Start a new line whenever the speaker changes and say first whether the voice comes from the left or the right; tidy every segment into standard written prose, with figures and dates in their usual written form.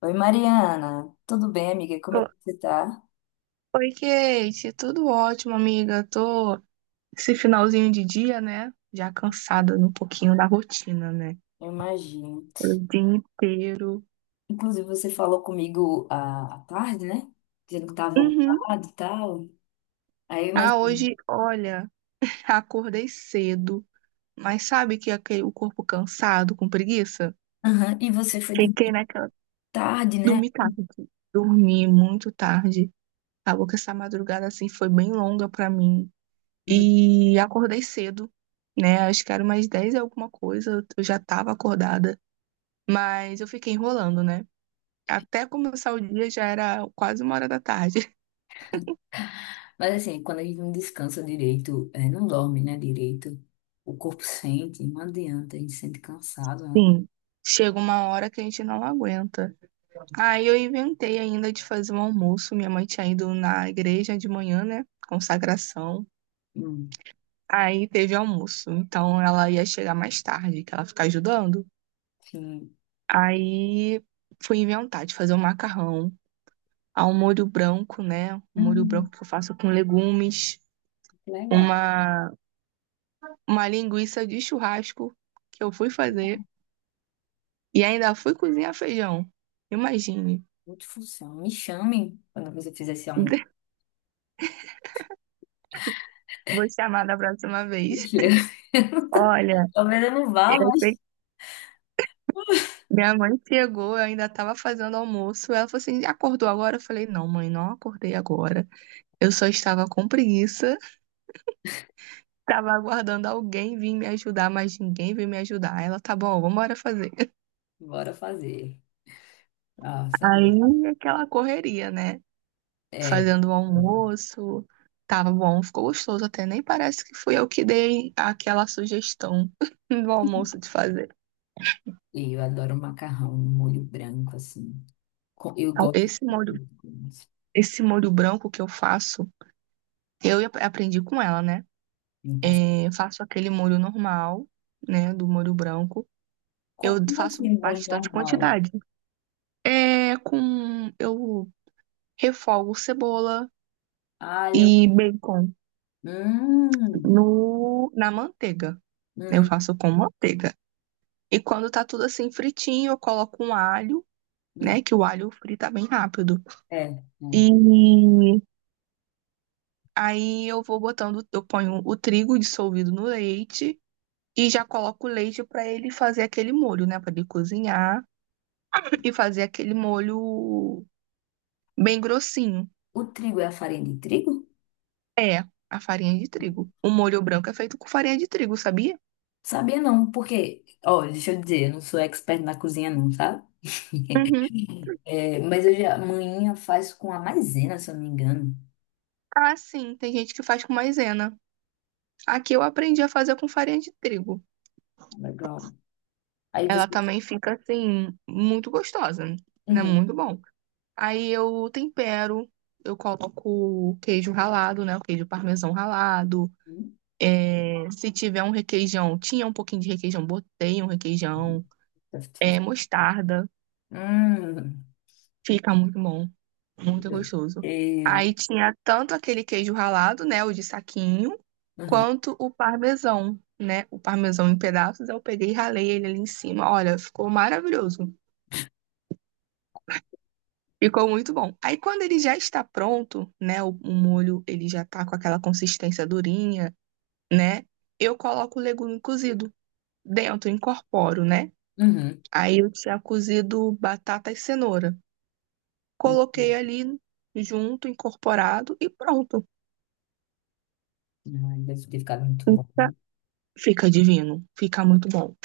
left: Oi, Mariana. Tudo bem, amiga? Como é que
right: O-
left: você tá?
right: Oi, Kate, tudo ótimo, amiga. Tô esse finalzinho de dia, né? Já cansada um pouquinho da rotina, né?
left: Eu imagino.
right: O dia inteiro.
left: Inclusive, você falou comigo à tarde, né? Dizendo que estava
right: Uhum.
left: ocupado e tal. Aí, mas.
right: Ah, hoje, olha, acordei cedo, mas sabe que aquele, o corpo cansado, com preguiça?
left: Aham, e você foi dormir
right: Fiquei naquela.
left: tarde, né?
right: Dormi tarde. Dormi muito tarde. Acabou que essa madrugada, assim, foi bem longa pra mim.
left: Hum,
right: E acordei cedo, né? Acho que era umas 10 e alguma coisa. Eu já tava acordada. Mas eu fiquei enrolando, né? Até começar o dia já era quase 1 hora da tarde.
left: Mas assim, quando a gente não descansa direito, é, não dorme, né, direito, o corpo sente, não adianta, a gente sente cansado, né?
right: Sim. Chega uma hora que a gente não aguenta. Aí eu inventei ainda de fazer um almoço. Minha mãe tinha ido na igreja de manhã, né? Consagração.
left: Hum,
right: Aí teve almoço. Então ela ia chegar mais tarde, que ela fica ajudando.
left: sim.
right: Aí fui inventar de fazer um macarrão, a um molho branco, né? Um molho
left: Hum,
right: branco que eu faço com legumes,
left: legal.
right: uma, uma linguiça de churrasco que eu fui fazer. E ainda fui cozinhar feijão. Imagine.
left: Multifunção. Me chame quando você fizer esse almoço.
right: Vou chamar da próxima vez.
left: Mentira.
right: Olha,
left: Talvez eu não vá,
right: eu sei
left: mas.
right: que minha mãe chegou, eu ainda estava fazendo almoço. Ela falou assim: acordou agora? Eu falei: não, mãe, não acordei agora. Eu só estava com preguiça, estava aguardando alguém vir me ajudar, mas ninguém veio me ajudar. Ela: tá bom, vamos embora fazer.
left: Bora fazer. Nossa,
right: Aí aquela correria, né?
left: é,
right: Fazendo o almoço. Tava bom, ficou gostoso até. Nem parece que fui eu que dei aquela sugestão do almoço de fazer.
left: e eu adoro macarrão, um molho branco, assim. Com- eu
right: Então,
left: gosto
right: esse
left: de
right: molho,
left: tudo com isso.
right: esse molho branco que eu faço, aprendi com ela, né?
left: Não passa-
right: É, faço aquele molho normal, né? Do molho branco. Eu
left: Como
right: faço
left: assim, molho
right: bastante
left: normal?
right: quantidade. É com. Eu refogo cebola e
left: Alho.
right: bacon
left: Hum,
right: no, na manteiga. Né? Eu
left: hum,
right: faço com manteiga. E quando tá tudo assim fritinho, eu coloco um alho,
left: hum.
right: né? Que o alho frita bem rápido.
left: É, é.
right: E aí eu vou botando, eu ponho o trigo dissolvido no leite. E já coloco o leite para ele fazer aquele molho, né? Para ele cozinhar e fazer aquele molho bem grossinho.
left: O trigo é a farinha de trigo?
right: É, a farinha de
left: Hum.
right: trigo. O molho branco é feito com farinha de trigo, sabia?
left: Sabia não, porque, ó, deixa eu dizer, eu não sou expert na cozinha não, sabe?
right: Uhum.
left: É, mas manhinha faz com a maisena, se eu não me engano.
right: Ah, sim, tem gente que faz com maisena. Aqui eu aprendi a fazer com farinha de trigo.
left: Legal. Aí você...
right: Ela também fica assim, muito gostosa, né?
left: Uhum.
right: Muito bom. Aí eu tempero, eu coloco queijo ralado, né? O queijo parmesão ralado. É, se tiver um requeijão, tinha um pouquinho de requeijão, botei um requeijão, é, mostarda,
left: Hum,
right: fica muito bom,
left: e
right: muito
left: Deus.
right: gostoso. Aí tinha tanto aquele queijo ralado, né, o de saquinho,
left: Uhum,
right: quanto o parmesão, né, o parmesão em pedaços, eu peguei e ralei ele ali em cima. Olha, ficou maravilhoso. Ficou muito bom. Aí quando ele já está pronto, né, o molho, ele já tá com aquela consistência durinha, né, eu coloco o legume cozido dentro, incorporo, né?
left: uhum,
right: Aí eu tinha cozido batata e cenoura.
left: uhum.
right: Coloquei ali junto, incorporado e pronto.
left: Ai, deve ter ficado muito bom.
right: Fica, fica divino, fica muito bom.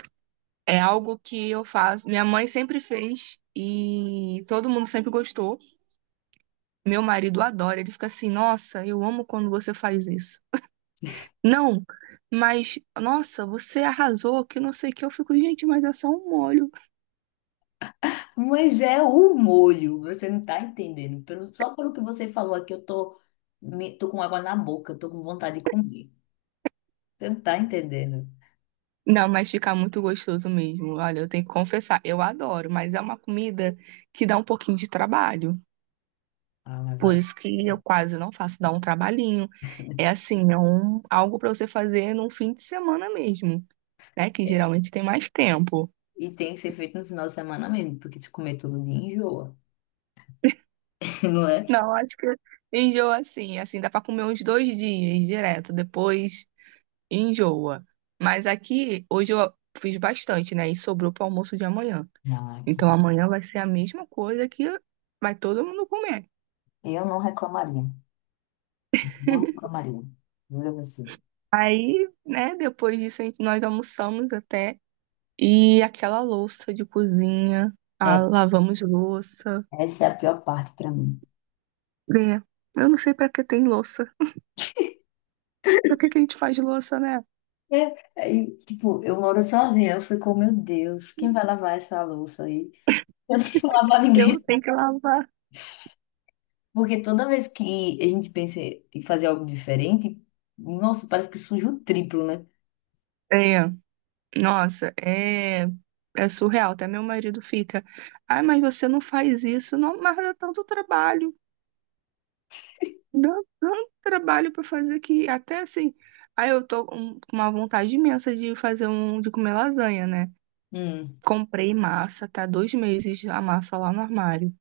right: É algo que eu faço, minha mãe sempre fez e todo mundo sempre gostou. Meu marido adora, ele fica assim: "Nossa, eu amo quando você faz isso". Não, mas nossa, você arrasou, que não sei o que eu fico, gente, mas é só um molho.
left: Mas é o molho, você não tá entendendo. Pelo- só pelo que você falou aqui, eu tô, me- tô com água na boca, eu tô com vontade de comer. Você não tá entendendo.
right: Não, mas fica muito gostoso mesmo. Olha, eu tenho que confessar, eu adoro, mas é uma comida que dá um pouquinho de trabalho.
left: Ah, mas
right: Por
left: vale.
right: isso que eu quase não faço, dá um trabalhinho. É assim, é um, algo para você fazer num fim de semana mesmo, né? Que
left: É,
right: geralmente tem mais tempo.
left: e tem que ser feito no final de semana mesmo, porque se comer todo dia, enjoa. Não é?
right: Não, acho que enjoa assim, dá para comer uns 2 dias direto, depois enjoa. Mas aqui, hoje eu fiz bastante, né? E sobrou para o almoço de amanhã.
left: Não, que
right: Então
left: bom.
right: amanhã vai ser a mesma coisa que vai todo mundo comer.
left: Eu não reclamaria. Não reclamaria. Juro a você.
right: Né? Depois disso, nós almoçamos até. E aquela louça de cozinha,
left: É,
right: lavamos louça.
left: essa é a pior parte pra mim.
right: Né? Eu não sei pra que tem louça. Pra que que a gente faz louça, né?
left: É, aí, tipo, eu moro sozinha. Eu fico, meu Deus, quem vai lavar essa louça aí? Eu não vou lavar
right: Eu
left: ninguém.
right: tenho que lavar.
left: Porque toda vez que a gente pensa em fazer algo diferente, nossa, parece que suja o triplo, né?
right: É, nossa, é, é surreal. Até meu marido fica, ai, mas você não faz isso, não, mas dá tanto trabalho. Dá tanto trabalho pra fazer que até assim. Aí eu tô com uma vontade imensa de fazer um, de comer lasanha, né?
left: Hum,
right: Comprei massa, tá 2 meses a massa lá no armário.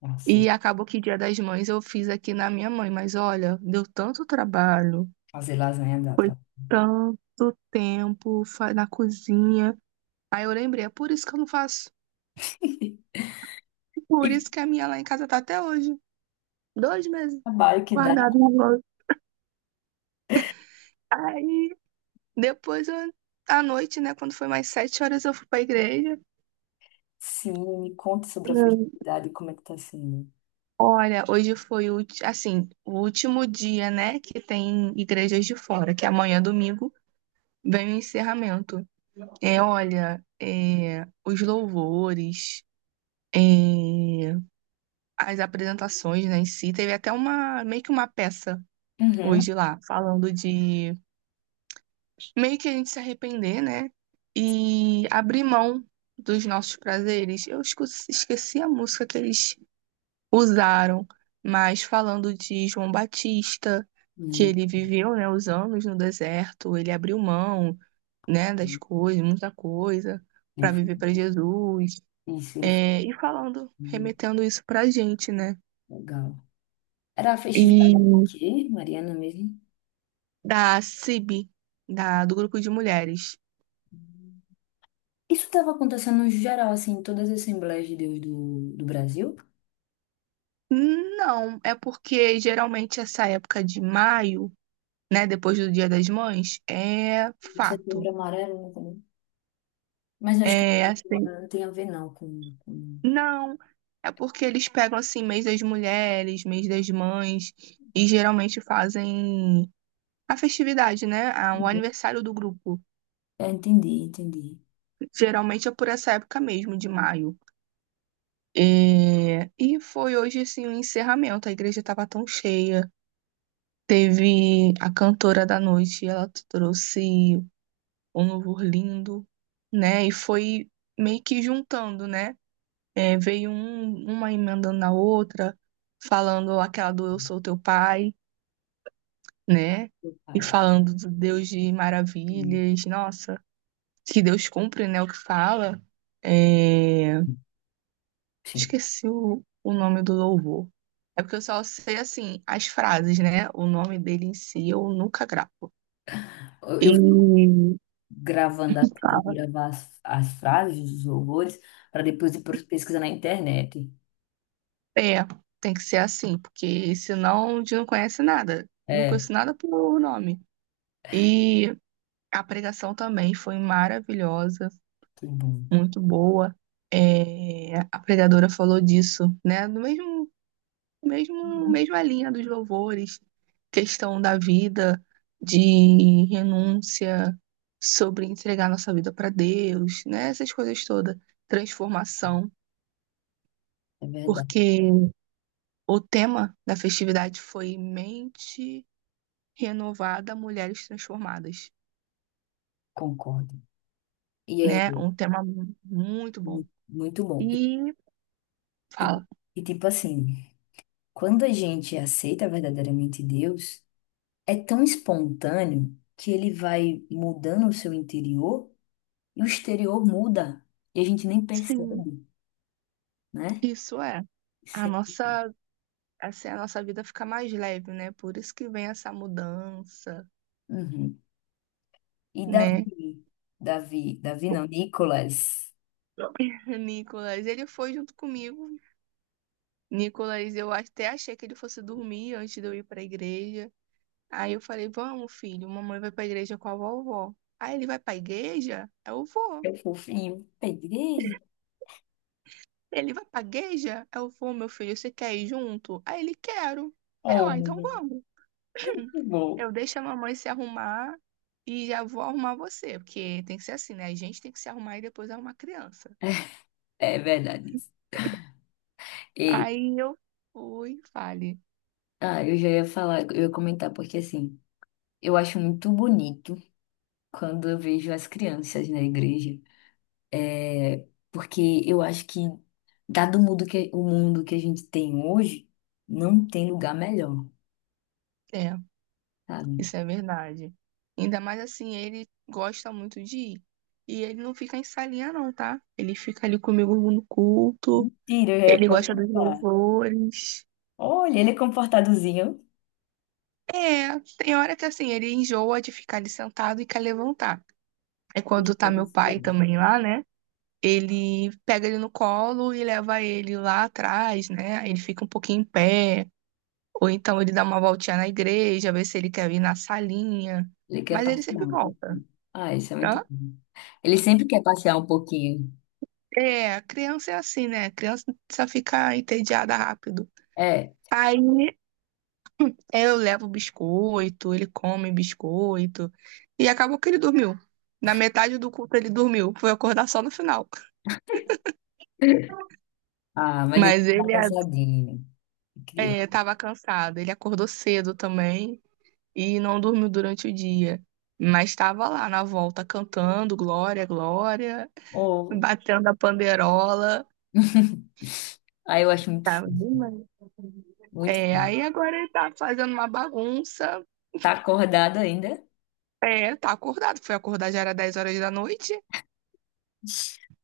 left: nossa,
right: E acabou que Dia das Mães eu fiz aqui na minha mãe, mas olha, deu tanto trabalho,
left: fazer lasanha dá
right: foi
left: tra-
right: tanto tempo na cozinha. Aí eu lembrei, é por isso que eu não faço. Por isso que a minha lá em casa tá até hoje. 2 meses
left: trabalho que dá.
right: guardada na bolsa. Aí depois eu, à noite, né, quando foi mais 7 horas, eu fui pra igreja.
left: Sim, me conta sobre a festividade, como é que tá sendo.
right: Olha, hoje foi assim, o último dia, né, que tem igrejas de fora, que amanhã, domingo, vem o encerramento. É, olha, é, os louvores, é, as apresentações, né, em si, teve até meio que uma peça
left: Uhum.
right: hoje lá, falando de meio que a gente se arrepender, né, e abrir mão dos nossos prazeres. Esqueci a música que eles usaram, mas falando de João Batista, que
left: Hum,
right: ele viveu, né, os anos no deserto, ele abriu mão, né, das
left: hum.
right: coisas, muita coisa,
left: Ele
right: para
left: foi-
right: viver para Jesus,
left: Isso, ele foi
right: é, e falando,
left: hum,
right: remetendo isso para a gente, né?
left: legal. Era a festividade
right: E
left: de quê, Mariana mesmo?
right: da CIB, do grupo de mulheres.
left: Isso estava acontecendo no geral, assim, em todas as Assembleias de Deus do Brasil.
right: Não, é porque geralmente essa época de maio, né, depois do Dia das Mães, é fato.
left: Setembro Amarelo, né, também. Mas acho que
right: É assim.
left: não tem a ver, não, com-
right: Não, é porque eles pegam assim mês das mulheres, mês das mães e geralmente fazem a festividade, né? Ah, o
left: Uhum.
right: aniversário do grupo.
left: É, entendi, entendi.
right: Geralmente é por essa época mesmo, de maio. É, e foi hoje assim o encerramento. A igreja estava tão cheia. Teve a cantora da noite, ela trouxe um louvor lindo, né? E foi meio que juntando, né? É, veio uma emendando na outra, falando aquela do Eu sou teu pai, né?
left: Meu
right: E
left: pai.
right: falando do Deus de
left: Hum.
right: maravilhas. Nossa, que Deus cumpre, né? O que fala. É,
left: Sim.
right: esqueci o nome do louvor. É porque eu só sei, assim, as frases, né? O nome dele em si eu nunca gravo.
left: Eu
right: E
left: fico gravando, assim, tentando
right: fala,
left: gravar as frases, os horrores, para depois ir pros- pesquisar na internet.
right: é, tem que ser assim, porque senão a gente não conhece nada. Não
left: É,
right: conheço nada pelo nome. E a pregação também foi maravilhosa,
left: que bom.
right: muito boa. É, a pregadora falou disso, né? No
left: Uhum.
right: mesma linha dos louvores, questão da vida, de renúncia, sobre entregar nossa vida para Deus, né? Essas coisas todas, transformação,
left: É verdade,
right: porque o tema da festividade foi mente renovada, mulheres transformadas,
left: concordo. E é
right: né? Um tema muito bom.
left: mu- muito bom.
right: E
left: E,
right: fala.
left: e tipo assim, quando a gente aceita verdadeiramente Deus, é tão espontâneo que ele vai mudando o seu interior e o exterior muda. E a gente nem
right: Sim,
left: percebe, né?
right: isso é. A
left: Isso é-
right: nossa, assim, a nossa vida fica mais leve, né? Por isso que vem essa mudança,
left: Uhum. E
right: né?
left: Davi, Davi, Davi não, Nicolas,
right: Nicolas, ele foi junto comigo. Nicolas, eu até achei que ele fosse dormir antes de eu ir pra igreja. Aí eu falei: Vamos, filho, mamãe vai pra igreja com a vovó. Aí ele vai pra igreja? Eu vou.
left: eu fofinho, da igreja.
right: Ele vai pra igreja? Eu vou, meu filho, você quer ir junto? Aí ele: Quero. Aí eu:
left: Oh,
right: ah, então
left: mulher,
right: vamos.
left: que bom.
right: Eu deixo a mamãe se arrumar e já vou arrumar você, porque tem que ser assim, né? A gente tem que se arrumar e depois arrumar a criança.
left: É verdade isso. E,
right: Aí eu fui, falei,
left: ah, eu já ia falar, eu ia comentar, porque assim, eu acho muito bonito quando eu vejo as crianças na igreja. É, porque eu acho que, dado o mundo que a gente tem hoje, não tem lugar melhor,
right: é,
left: sabe?
right: isso é verdade. Ainda mais assim, ele gosta muito de ir. E ele não fica em salinha, não, tá? Ele fica ali comigo no culto,
left: Mentira, eu ia
right: ele gosta dos
left: perguntar.
right: louvores.
left: Olha, ele é comportadozinho.
right: É, tem hora que assim, ele enjoa de ficar ali sentado e quer levantar. É
left: Ele
right: quando tá
left: quer
right: meu
left: passear.
right: pai também lá, né? Ele pega ele no colo e leva ele lá atrás, né? Aí ele fica um pouquinho em pé, ou então ele dá uma voltinha na igreja, vê se ele quer ir na salinha,
left: Ele quer
right: mas ele sempre
left: passear um
right: volta.
left: pouquinho. Ah, isso é muito
right: Hã?
left: bom. Ele sempre quer passear um pouquinho.
right: É, a criança é assim, né? A criança precisa ficar entediada rápido.
left: É.
right: Aí eu levo biscoito, ele come biscoito, e acabou que ele dormiu. Na metade do culto ele dormiu, foi acordar só no final.
left: Ah, mas ele
right: Mas
left: tá
right: ele
left: cansadinho. Eu queria-
right: é, tava cansado, ele acordou cedo também. E não dormiu durante o dia. Mas estava lá na volta cantando Glória, Glória,
left: Oh.
right: batendo a panderola.
left: Aí eu acho muito fofo,
right: Tava demais.
left: muito
right: É,
left: fofo.
right: aí agora ele tá fazendo uma bagunça.
left: Tá acordado ainda?
right: É, tá acordado. Foi acordar já era 10 horas da noite.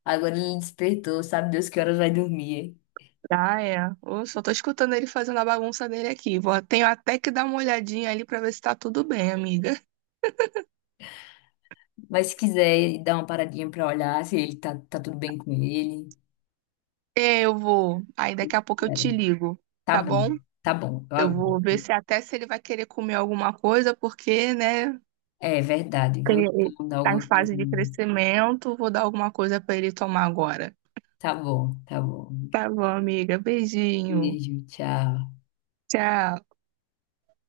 left: Agora ele despertou, sabe Deus que horas vai dormir.
right: Ah, é. Eu só tô escutando ele fazendo a bagunça dele aqui. Vou, tenho até que dar uma olhadinha ali pra ver se tá tudo bem, amiga.
left: Mas se quiser dar uma paradinha pra olhar se ele tá, tá tudo bem com ele.
right: É, eu vou. Aí daqui a pouco eu
left: É,
right: te ligo,
left: tá
right: tá bom?
left: bom, tá bom. Eu
right: Eu
left: aguardo.
right: vou ver se até se ele vai querer comer alguma coisa, porque, né,
left: É verdade, viu?
right: cre-
left: Então, dá
right: tá em
left: alguma coisa.
right: fase de crescimento, vou dar alguma coisa para ele tomar agora.
left: Tá bom, tá bom.
right: Tá bom, amiga. Beijinho.
left: Beijo, tchau.
right: Tchau.